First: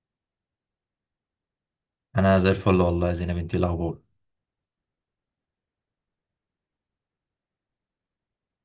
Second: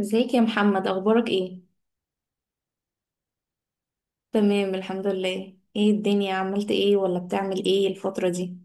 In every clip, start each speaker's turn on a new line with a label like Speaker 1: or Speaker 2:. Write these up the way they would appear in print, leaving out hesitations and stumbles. Speaker 1: ازيك يا محمد، اخبارك ايه؟
Speaker 2: انا زي الفل والله يا زينب. انتي إيه الاخبار؟
Speaker 1: تمام الحمد لله. ايه الدنيا، عملت ايه ولا بتعمل ايه الفترة دي؟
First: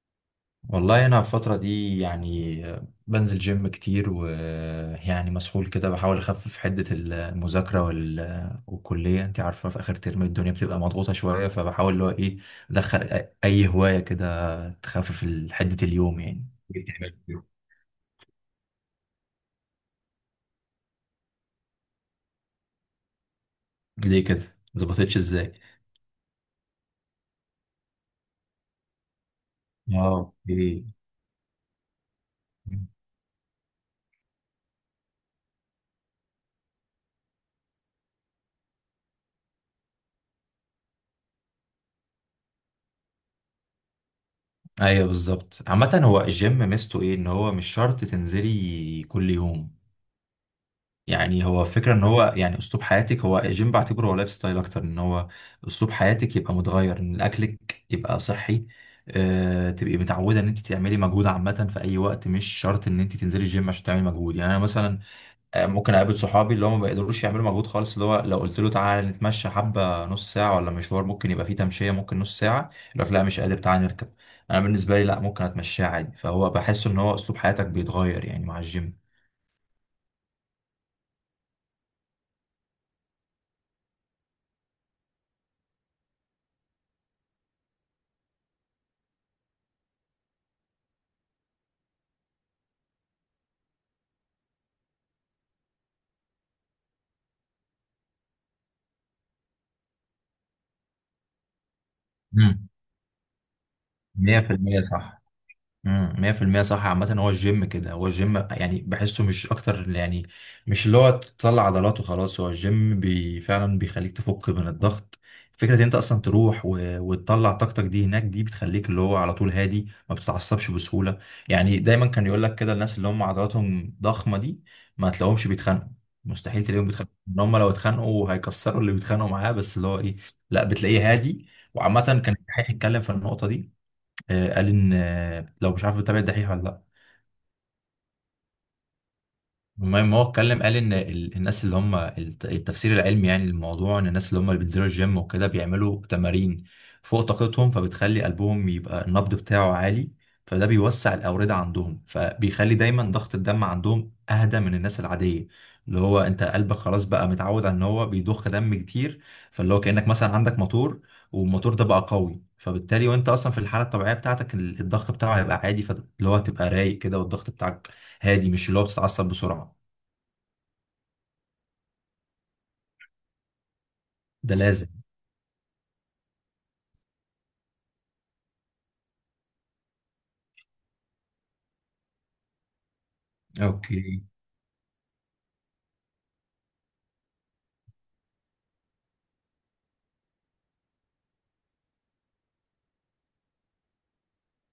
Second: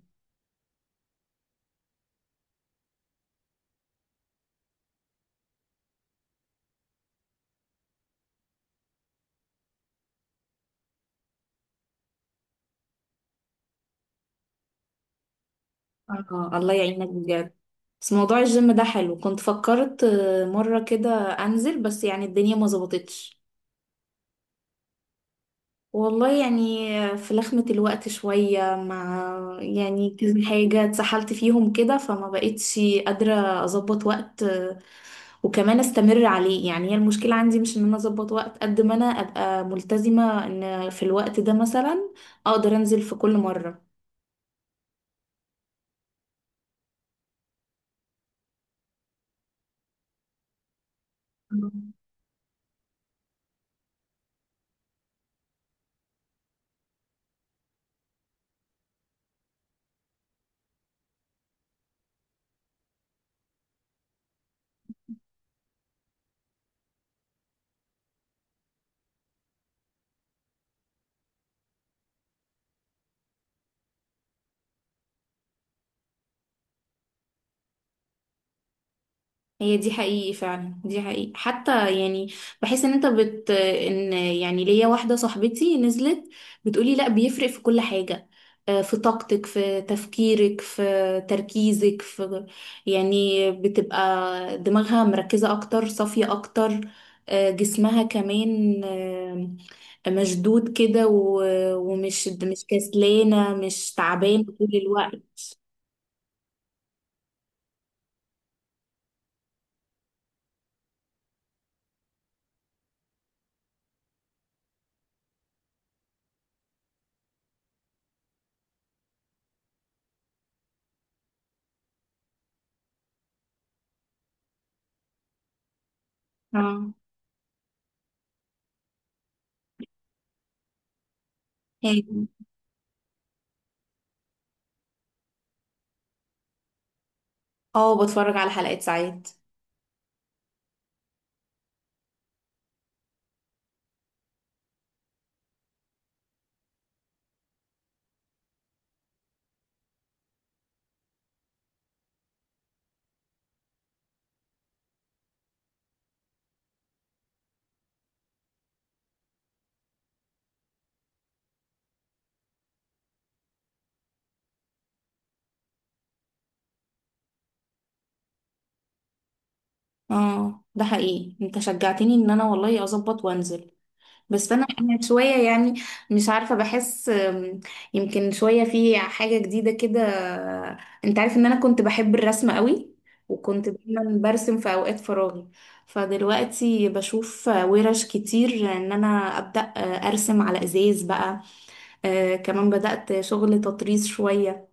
Speaker 2: والله انا في الفتره دي يعني بنزل جيم كتير، ويعني مسحول كده بحاول اخفف حده المذاكره والكليه. انتي عارفه في اخر ترم الدنيا بتبقى مضغوطه شويه، فبحاول اللي هو ايه ادخل اي هوايه كده تخفف حده اليوم يعني.
Speaker 1: آه، الله
Speaker 2: إيه
Speaker 1: يعينك
Speaker 2: بتعمل في اليوم؟
Speaker 1: بجد. بس موضوع الجيم ده حلو، كنت فكرت، مرة كده انزل بس يعني الدنيا ما ظبطتش.
Speaker 2: ليه كده؟ مظبطتش ازاي؟
Speaker 1: والله يعني، في لخمة الوقت شوية مع، يعني
Speaker 2: اه
Speaker 1: كذا
Speaker 2: ليه؟
Speaker 1: حاجة اتسحلت فيهم كده فما بقتش قادرة اظبط وقت وكمان استمر عليه. يعني هي المشكلة عندي مش ان انا اظبط وقت قد ما انا ابقى ملتزمة ان في الوقت ده مثلا اقدر انزل في كل مرة.
Speaker 2: ايوه بالظبط. عامة هو الجيم ميزته ايه؟ ان هو مش شرط تنزلي كل يوم، يعني هو فكرة ان هو يعني اسلوب حياتك. هو الجيم بعتبره هو لايف ستايل اكتر، ان هو اسلوب حياتك، يبقى متغير ان اكلك يبقى صحي. أه تبقي متعودة ان انت تعملي مجهود عامة في اي وقت، مش شرط ان انت تنزلي الجيم عشان تعملي مجهود. يعني انا مثلا ممكن اقابل صحابي اللي هم ما بيقدروش يعملوا مجهود خالص، اللي هو لو قلت له تعالى نتمشى حبة نص ساعة ولا مشوار، ممكن يبقى فيه تمشية ممكن نص ساعة، يقول لك لا مش قادر تعالى نركب. انا بالنسبة لي لا، ممكن اتمشاه عادي. فهو بحس ان هو اسلوب حياتك بيتغير يعني مع الجيم.
Speaker 1: هي دي حقيقي فعلا، دي حقيقي حتى. يعني بحس ان انت ان يعني ليا واحدة صاحبتي نزلت، بتقولي لا بيفرق في كل حاجة. في طاقتك، في تفكيرك، في تركيزك، في يعني بتبقى دماغها مركزة اكتر، صافية اكتر. جسمها كمان مشدود كده و- ومش مش
Speaker 2: مم.
Speaker 1: كسلانة، مش تعبان طول
Speaker 2: 100%
Speaker 1: الوقت.
Speaker 2: صح. 100% صح. عامة هو الجيم كده، هو الجيم يعني بحسه مش أكتر يعني، مش اللي هو تطلع عضلات وخلاص. هو الجيم بي فعلا بيخليك تفك من الضغط. فكرة إن أنت أصلا تروح وتطلع طاقتك دي هناك، دي بتخليك اللي هو على طول هادي، ما بتتعصبش بسهولة. يعني دايما كان يقول لك كده، الناس اللي هم عضلاتهم ضخمة دي ما تلاقوهمش بيتخانقوا. مستحيل تلاقيهم
Speaker 1: اه،
Speaker 2: بيتخانقوا، إن هم لو اتخانقوا هيكسروا اللي بيتخانقوا معاه. بس اللي هو إيه، لا بتلاقيه هادي. وعامة
Speaker 1: هي-
Speaker 2: كان الدحيح يتكلم في النقطة دي. قال ان لو مش عارف بتابع الدحيح ولا لا.
Speaker 1: اه، بتفرج على حلقات ساعات.
Speaker 2: المهم هو اتكلم قال ان الناس اللي هم التفسير العلمي يعني للموضوع، ان الناس اللي هم اللي بينزلوا الجيم وكده بيعملوا تمارين فوق طاقتهم، فبتخلي قلبهم يبقى النبض بتاعه عالي. فده بيوسع الاوردة عندهم، فبيخلي دايما ضغط الدم عندهم اهدى من الناس العادية. اللي هو انت قلبك خلاص بقى متعود على ان هو بيضخ دم كتير، فاللي هو كأنك مثلا عندك موتور، والموتور ده بقى قوي. فبالتالي وانت اصلا في الحالة الطبيعية بتاعتك الضغط بتاعه هيبقى عادي، فاللي هو هتبقى رايق كده. والضغط بتاعك هادي، مش اللي هو بتتعصب بسرعة.
Speaker 1: اه ده حقيقي، انت شجعتني ان انا والله اظبط وانزل. بس
Speaker 2: ده
Speaker 1: انا
Speaker 2: لازم.
Speaker 1: انا شويه يعني مش عارفه. بحس، يمكن شويه في حاجه جديده كده. انت عارف ان انا كنت بحب الرسم قوي، وكنت دايما
Speaker 2: اوكي.
Speaker 1: برسم في اوقات فراغي. فدلوقتي بشوف ورش كتير ان انا ابدا ارسم على ازاز بقى. كمان بدات شغل تطريز شويه.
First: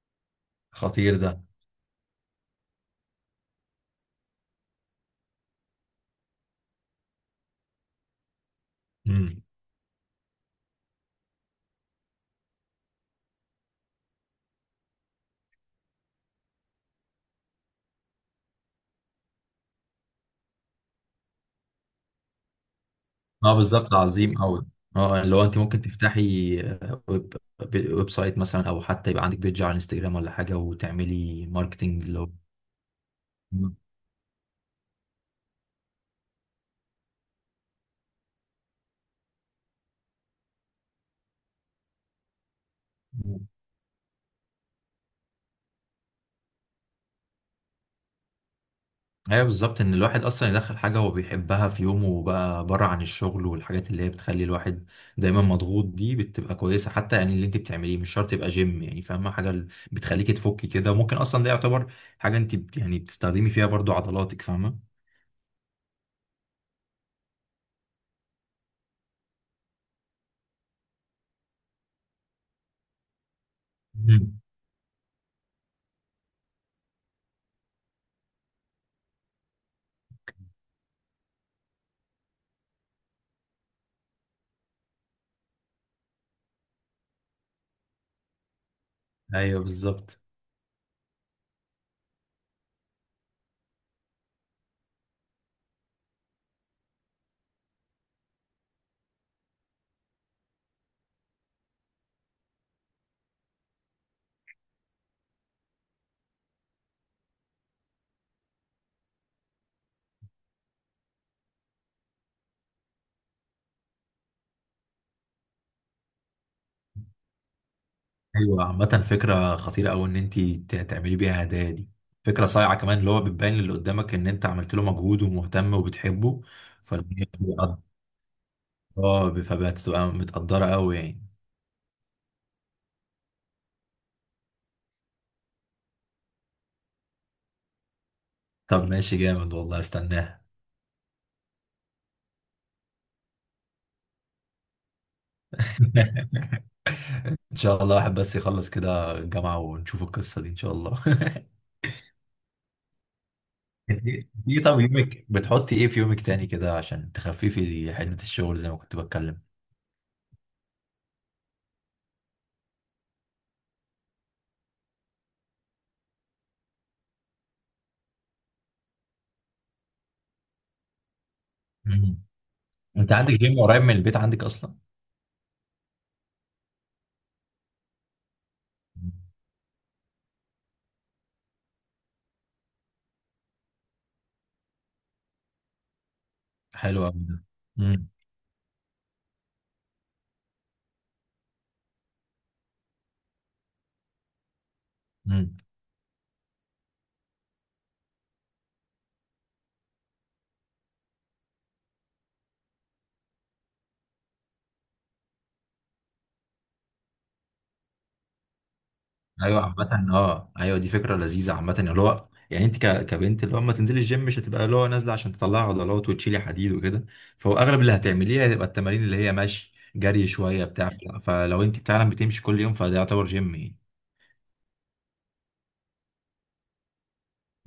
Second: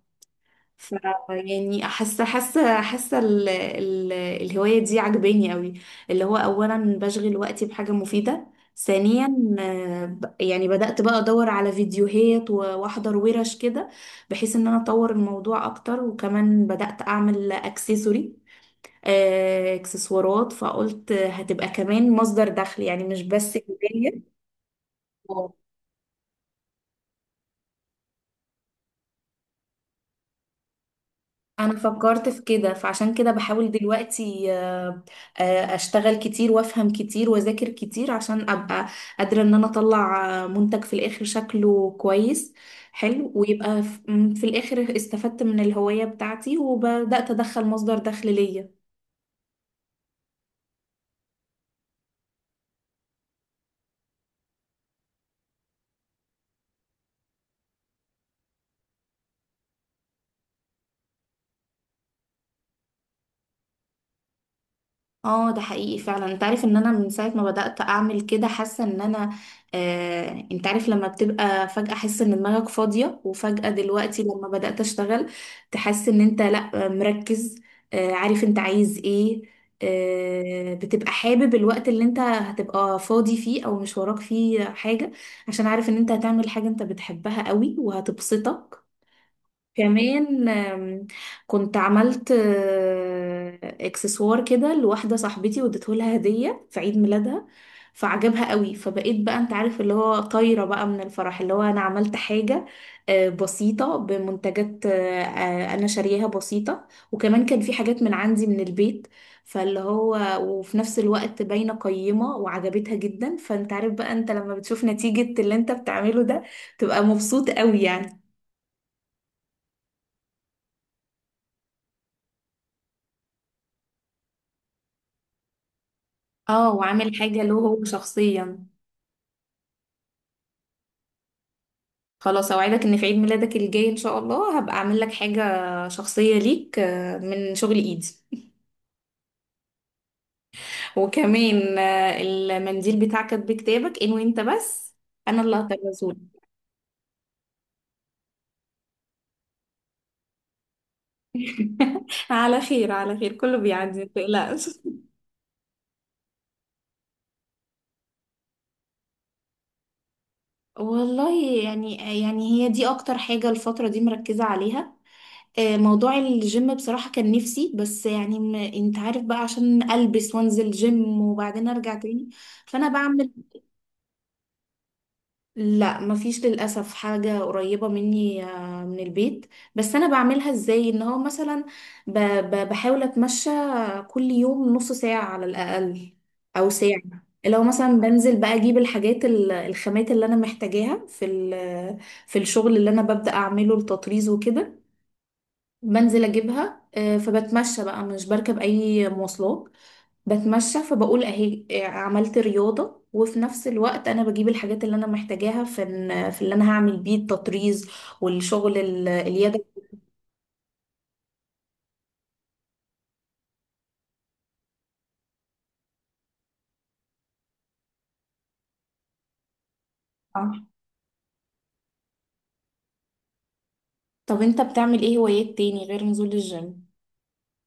Speaker 1: ف
Speaker 2: خطير ده.
Speaker 1: يعني حاسه الهوايه دي عجباني قوي. اللي هو اولا بشغل وقتي بحاجه مفيده، ثانيا
Speaker 2: امم.
Speaker 1: يعني بدأت بقى ادور على فيديوهات واحضر ورش كده، بحيث ان انا اطور الموضوع اكتر. وكمان بدأت اعمل اكسسوري آه، اكسسوارات، فقلت هتبقى كمان مصدر دخل يعني مش
Speaker 2: اه
Speaker 1: بس
Speaker 2: بالظبط، عظيم قوي. اه اللي هو انت
Speaker 1: هواية.
Speaker 2: ممكن تفتحي ويب، ويب سايت مثلا، او حتى يبقى عندك بيج على انستجرام ولا حاجه، وتعملي
Speaker 1: انا
Speaker 2: ماركتنج اللي
Speaker 1: فكرت
Speaker 2: هو.
Speaker 1: في كده، فعشان كده بحاول
Speaker 2: مم.
Speaker 1: دلوقتي، اشتغل كتير وافهم كتير واذاكر كتير عشان ابقى قادرة ان انا اطلع منتج في الاخر شكله كويس حلو،
Speaker 2: مم.
Speaker 1: ويبقى ف- م، في الاخر استفدت من الهواية بتاعتي وبدأت ادخل مصدر دخل ليا.
Speaker 2: ايوه بالظبط، ان الواحد اصلا يدخل حاجه هو بيحبها في يومه بقى بره عن الشغل، والحاجات اللي هي بتخلي الواحد دايما مضغوط دي بتبقى كويسه. حتى يعني اللي انت بتعمليه مش شرط يبقى جيم يعني، فاهمه؟ حاجه بتخليكي تفكي كده، وممكن اصلا ده يعتبر حاجه انت يعني بتستخدمي فيها برضو عضلاتك، فاهمه.
Speaker 1: اه ده حقيقي فعلا، انت عارف ان انا من ساعة ما بدأت اعمل كده حاسة ان انا، انت عارف، لما بتبقى فجأة حاسة ان دماغك فاضية، وفجأة دلوقتي
Speaker 2: مم.
Speaker 1: لما بدأت اشتغل تحس ان انت لا، مركز، عارف انت عايز ايه، بتبقى حابب الوقت اللي انت هتبقى فاضي فيه او مش وراك فيه حاجة، عشان عارف ان انت هتعمل حاجة انت بتحبها قوي وهتبسطك.
Speaker 2: ايوه بالظبط.
Speaker 1: كمان، كنت عملت اكسسوار كده لواحدة صاحبتي واديته لها هدية في عيد ميلادها، فعجبها قوي. فبقيت بقى انت عارف اللي هو طايرة بقى من الفرح، اللي هو انا عملت حاجة بسيطة بمنتجات انا شارياها بسيطة، وكمان كان في حاجات من عندي من البيت. فاللي هو وفي نفس الوقت باينة قيمة وعجبتها جدا، فانت عارف بقى انت لما بتشوف نتيجة اللي انت بتعمله ده تبقى مبسوط قوي يعني.
Speaker 2: ايوه عامة، فكرة خطيرة أوي إن أنت تعملي بيها هدايا دي. فكرة صايعة كمان اللي هو بتبين للي قدامك إن أنت عملت له مجهود ومهتم وبتحبه.
Speaker 1: اه، وعامل
Speaker 2: فالدنيا
Speaker 1: حاجة له
Speaker 2: بتبقى،
Speaker 1: هو شخصيا.
Speaker 2: اه فبتبقى متقدرة أوي يعني.
Speaker 1: خلاص اوعدك ان في عيد ميلادك الجاي ان شاء الله هبقى اعمل لك حاجة شخصية ليك، من شغل ايدي.
Speaker 2: طب ماشي جامد والله، استناها.
Speaker 1: وكمان المنديل بتاعك بكتابك، ان وانت بس انا اللي هكرسهولك.
Speaker 2: إن شاء الله واحد بس يخلص كده الجامعة ونشوف القصة دي إن شاء الله.
Speaker 1: على خير، على خير، كله بيعدي
Speaker 2: أنت إيه؟
Speaker 1: متقلقش.
Speaker 2: طب يومك، بتحطي إيه في يومك تاني كده عشان تخففي حدة الشغل زي ما كنت بتكلم؟
Speaker 1: والله يعني، يعني هي دي اكتر حاجة الفترة دي مركزة عليها. موضوع الجيم بصراحة كان نفسي، بس يعني انت عارف بقى عشان ألبس وانزل جيم وبعدين ارجع
Speaker 2: مم.
Speaker 1: تاني. فانا
Speaker 2: أنت
Speaker 1: بعمل،
Speaker 2: عندك جيم قريب من البيت، عندك أصلا؟
Speaker 1: لا مفيش للأسف حاجة قريبة مني من البيت. بس انا بعملها ازاي ان هو مثلا، بحاول اتمشى كل يوم نص ساعة على الأقل او
Speaker 2: حلو
Speaker 1: ساعة.
Speaker 2: قوي ده.
Speaker 1: لو مثلا
Speaker 2: امم.
Speaker 1: بنزل بقى اجيب الحاجات الخامات اللي انا محتاجاها في في الشغل اللي انا ببدأ اعمله، التطريز وكده،
Speaker 2: امم.
Speaker 1: بنزل اجيبها. فبتمشى بقى، مش بركب اي مواصلات، بتمشى. فبقول اهي عملت رياضة، وفي نفس الوقت انا بجيب الحاجات اللي انا محتاجاها في في اللي انا هعمل بيه التطريز والشغل
Speaker 2: ايوه
Speaker 1: اليدوي.
Speaker 2: عامة اه ايوه دي فكرة لذيذة. عامة اللي هو يعني انت كبنت اللي هو اما تنزلي الجيم مش هتبقى اللي هو نازلة عشان تطلعي عضلات وتشيلي حديد وكده. فهو اغلب اللي هتعمليه هتبقى التمارين اللي هي ماشي جري
Speaker 1: صح.
Speaker 2: شوية بتاع. فلو انت فعلا بتمشي كل يوم فده يعتبر جيم يعني.
Speaker 1: طب انت بتعمل ايه هوايات تاني غير نزول الجيم؟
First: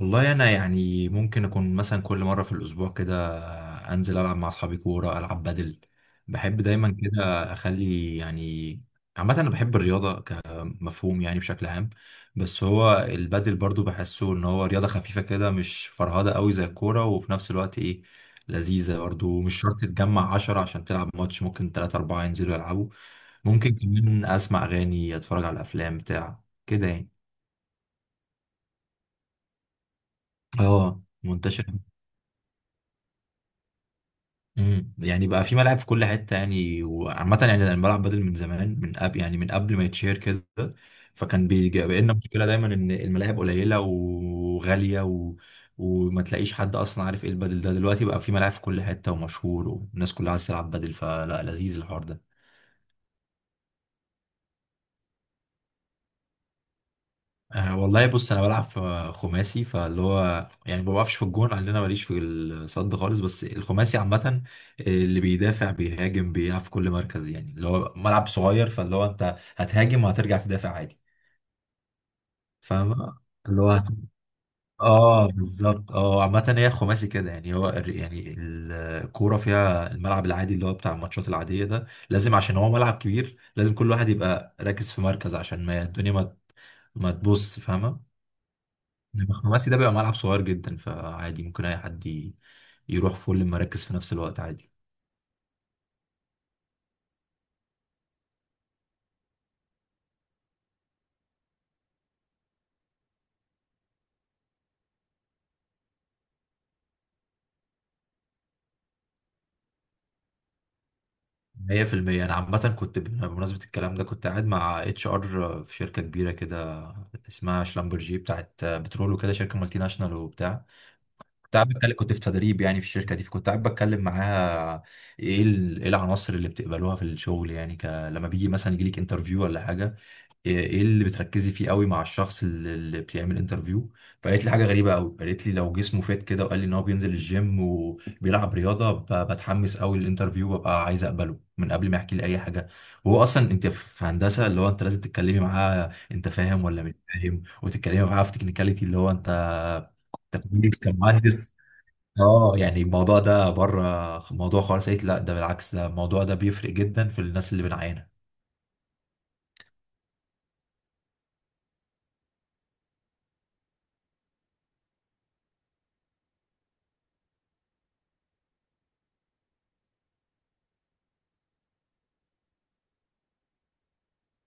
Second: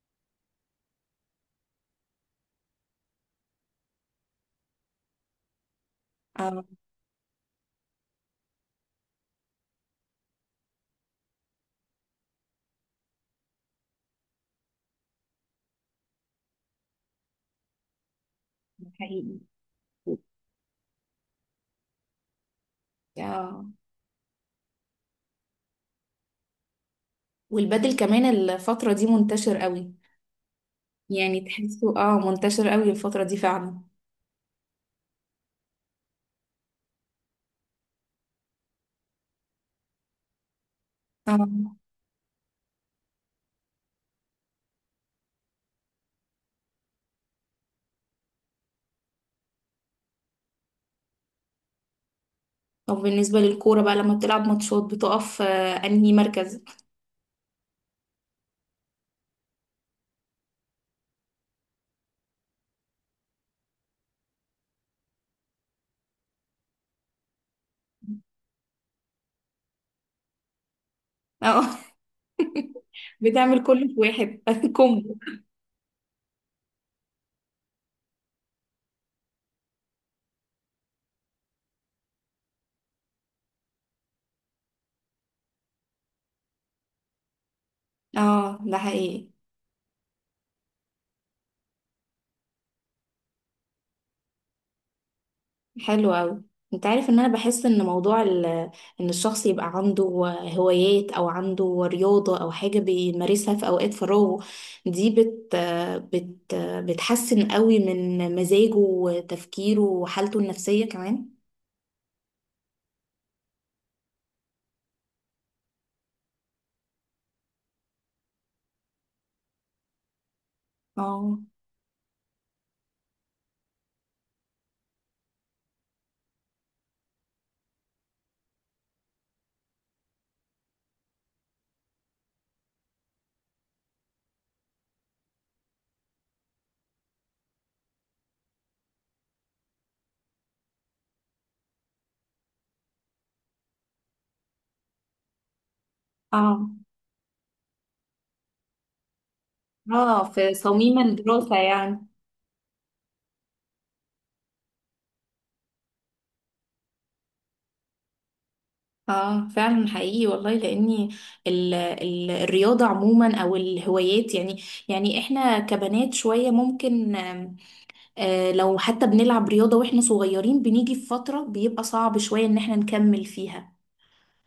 Speaker 2: والله انا يعني ممكن اكون مثلا كل مره في الاسبوع كده انزل العب مع اصحابي كوره، العب بدل. بحب
Speaker 1: اه
Speaker 2: دايما كده اخلي يعني، عامه انا بحب الرياضه كمفهوم يعني بشكل عام. بس هو البدل برضو بحسه ان هو رياضه خفيفه كده، مش فرهده قوي زي الكوره، وفي نفس الوقت ايه، لذيذه
Speaker 1: حقيقي.
Speaker 2: برضو، مش شرط تتجمع عشرة عشان تلعب ماتش، ممكن تلاتة أربعة ينزلوا يلعبوا.
Speaker 1: آه.
Speaker 2: ممكن كمان اسمع اغاني، اتفرج على افلام بتاع كده يعني.
Speaker 1: والبدل كمان الفترة دي منتشر قوي،
Speaker 2: اه
Speaker 1: يعني
Speaker 2: منتشر.
Speaker 1: تحسه اه منتشر قوي الفترة دي فعلا.
Speaker 2: يعني بقى في ملاعب في كل حته يعني. وعامه يعني انا بلعب بدل من زمان، من قبل يعني، من قبل ما يتشهر كده.
Speaker 1: اه.
Speaker 2: فكان بيجي بقى لنا مشكله دايما ان الملاعب قليله وغاليه وما تلاقيش حد اصلا عارف ايه البدل ده. دلوقتي بقى في ملاعب في كل حته ومشهور، والناس كلها عايزه تلعب بدل، فلا لذيذ الحوار ده.
Speaker 1: طب بالنسبة للكورة بقى لما بتلعب ماتشات، بتقف انهي مركز؟
Speaker 2: أه والله بص انا بلعب في خماسي، فاللي هو يعني ما بقفش في الجون لان انا ماليش في الصد خالص. بس الخماسي عامه اللي بيدافع بيهاجم، بيلعب في كل مركز يعني. اللي هو ملعب صغير، فاللي هو انت هتهاجم وهترجع تدافع عادي.
Speaker 1: اه.
Speaker 2: فاهم؟ اللي
Speaker 1: بتعمل
Speaker 2: هو
Speaker 1: كله في واحد، كومبو.
Speaker 2: اه بالظبط. اه عامه هي خماسي كده يعني. هو يعني الكوره فيها الملعب العادي اللي هو بتاع الماتشات العاديه ده لازم، عشان هو ملعب كبير، لازم كل واحد يبقى راكز في مركز، عشان ما الدنيا ما تبص، فاهمه.
Speaker 1: اه ده
Speaker 2: انما
Speaker 1: حقيقي،
Speaker 2: الخماسي ده بيبقى ملعب صغير جدا، فعادي ممكن اي حد يروح فول المراكز في نفس الوقت عادي.
Speaker 1: حلو قوي. انت عارف ان انا بحس ان موضوع ان الشخص يبقى عنده هوايات او عنده رياضة او حاجة بيمارسها في اوقات فراغه، دي بت بت بتحسن قوي من مزاجه وتفكيره وحالته النفسية كمان.
Speaker 2: 100% انا عامه كنت بمناسبه الكلام ده كنت قاعد مع اتش ار في شركه كبيره كده، اسمها شلمبرجي بتاعت بترول وكده، شركه مالتي ناشونال وبتاع.
Speaker 1: اه.
Speaker 2: كنت قاعد بتكلم، كنت في تدريب يعني في الشركه دي، فكنت قاعد بتكلم معاها، ايه ايه العناصر اللي بتقبلوها في الشغل يعني لما بيجي مثلا يجي لك انترفيو ولا حاجه، ايه إيه اللي بتركزي فيه قوي مع الشخص اللي بيعمل انترفيو. فقالت لي حاجه غريبه قوي. قالت لي لو جسمه فات كده وقال لي ان هو بينزل الجيم وبيلعب رياضه، بتحمس قوي للانترفيو وببقى عايز اقبله من قبل ما يحكي لي اي حاجه. وهو اصلا انت في هندسه اللي هو انت لازم تتكلمي معاه انت فاهم
Speaker 1: اه،
Speaker 2: ولا مش فاهم، وتتكلمي معاه في تكنيكاليتي اللي هو انت،
Speaker 1: اه،
Speaker 2: انت
Speaker 1: في
Speaker 2: كويس
Speaker 1: صميم
Speaker 2: كمهندس.
Speaker 1: الدراسة يعني.
Speaker 2: اه يعني الموضوع ده بره موضوع خالص، قلت لا ده بالعكس، ده الموضوع ده بيفرق جدا في الناس اللي بنعينها.
Speaker 1: اه فعلا حقيقي والله، لاني ال ال الرياضه عموما او الهوايات يعني، يعني احنا كبنات شويه ممكن، لو حتى بنلعب رياضه واحنا صغيرين بنيجي في فتره بيبقى صعب شويه ان احنا نكمل فيها،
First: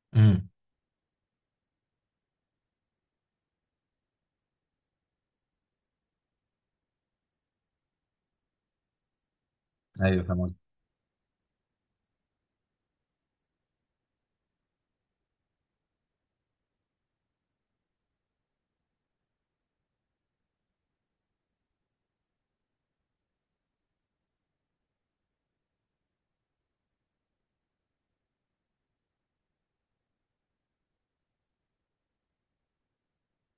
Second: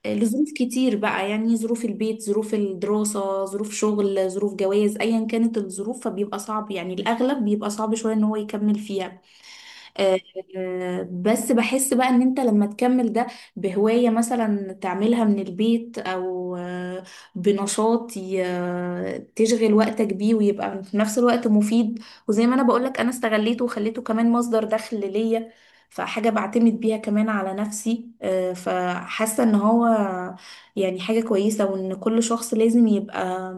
Speaker 2: امم.
Speaker 1: لظروف كتير بقى، يعني ظروف البيت، ظروف الدراسه، ظروف شغل، ظروف جواز، ايا كانت الظروف، فبيبقى صعب يعني الاغلب بيبقى صعب شويه ان هو يكمل فيها. آه،
Speaker 2: ايوه فاهم.
Speaker 1: بس بحس بقى ان انت لما تكمل ده بهواية مثلا تعملها من البيت، او بنشاط تشغل وقتك بيه ويبقى في نفس الوقت مفيد. وزي ما انا بقولك، انا استغليته وخليته كمان مصدر دخل ليا، فحاجة بعتمد بيها كمان على نفسي، فحاسة ان هو يعني حاجة كويسة، وان كل شخص لازم يبقى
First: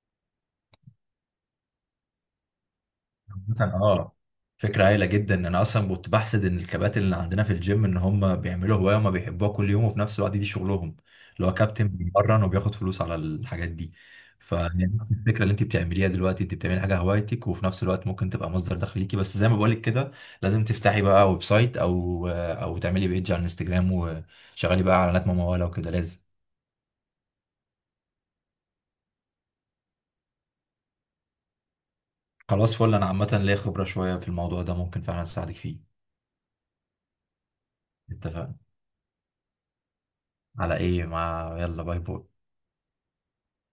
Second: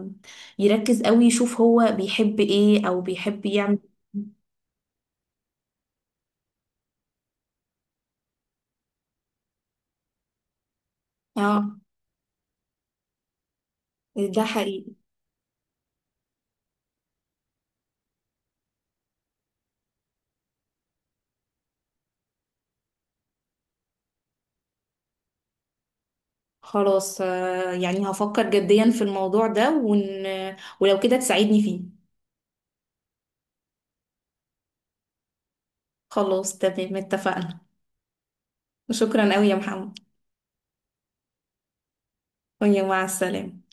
Speaker 1: يركز قوي يشوف هو بيحب ايه او بيحب
Speaker 2: مثلا
Speaker 1: يعمل
Speaker 2: اه
Speaker 1: إيه.
Speaker 2: فكرة هايلة جدا. انا اصلا كنت بحسد ان الكباتن اللي عندنا في الجيم ان هم بيعملوا هواية وما بيحبوها كل يوم وفي نفس الوقت دي شغلهم، اللي هو
Speaker 1: اه
Speaker 2: كابتن بيمرن وبياخد فلوس على الحاجات دي.
Speaker 1: ده حقيقي.
Speaker 2: فالفكرة اللي انت بتعمليها دلوقتي انت بتعملي حاجة هوايتك وفي نفس الوقت ممكن تبقى مصدر دخل ليكي. بس زي ما بقولك كده لازم تفتحي بقى ويب سايت او تعملي بيج على الانستجرام وشغلي بقى اعلانات ممولة وكده لازم.
Speaker 1: خلاص، يعني هفكر جديا في الموضوع ده، ولو كده تساعدني فيه.
Speaker 2: خلاص فل، انا عامة ليا خبرة شوية في الموضوع ده ممكن فعلا اساعدك فيه.
Speaker 1: خلاص تمام، اتفقنا.
Speaker 2: اتفقنا.
Speaker 1: شكرا قوي يا محمد،
Speaker 2: على ايه؟ يلا باي باي.
Speaker 1: ويا مع السلامة.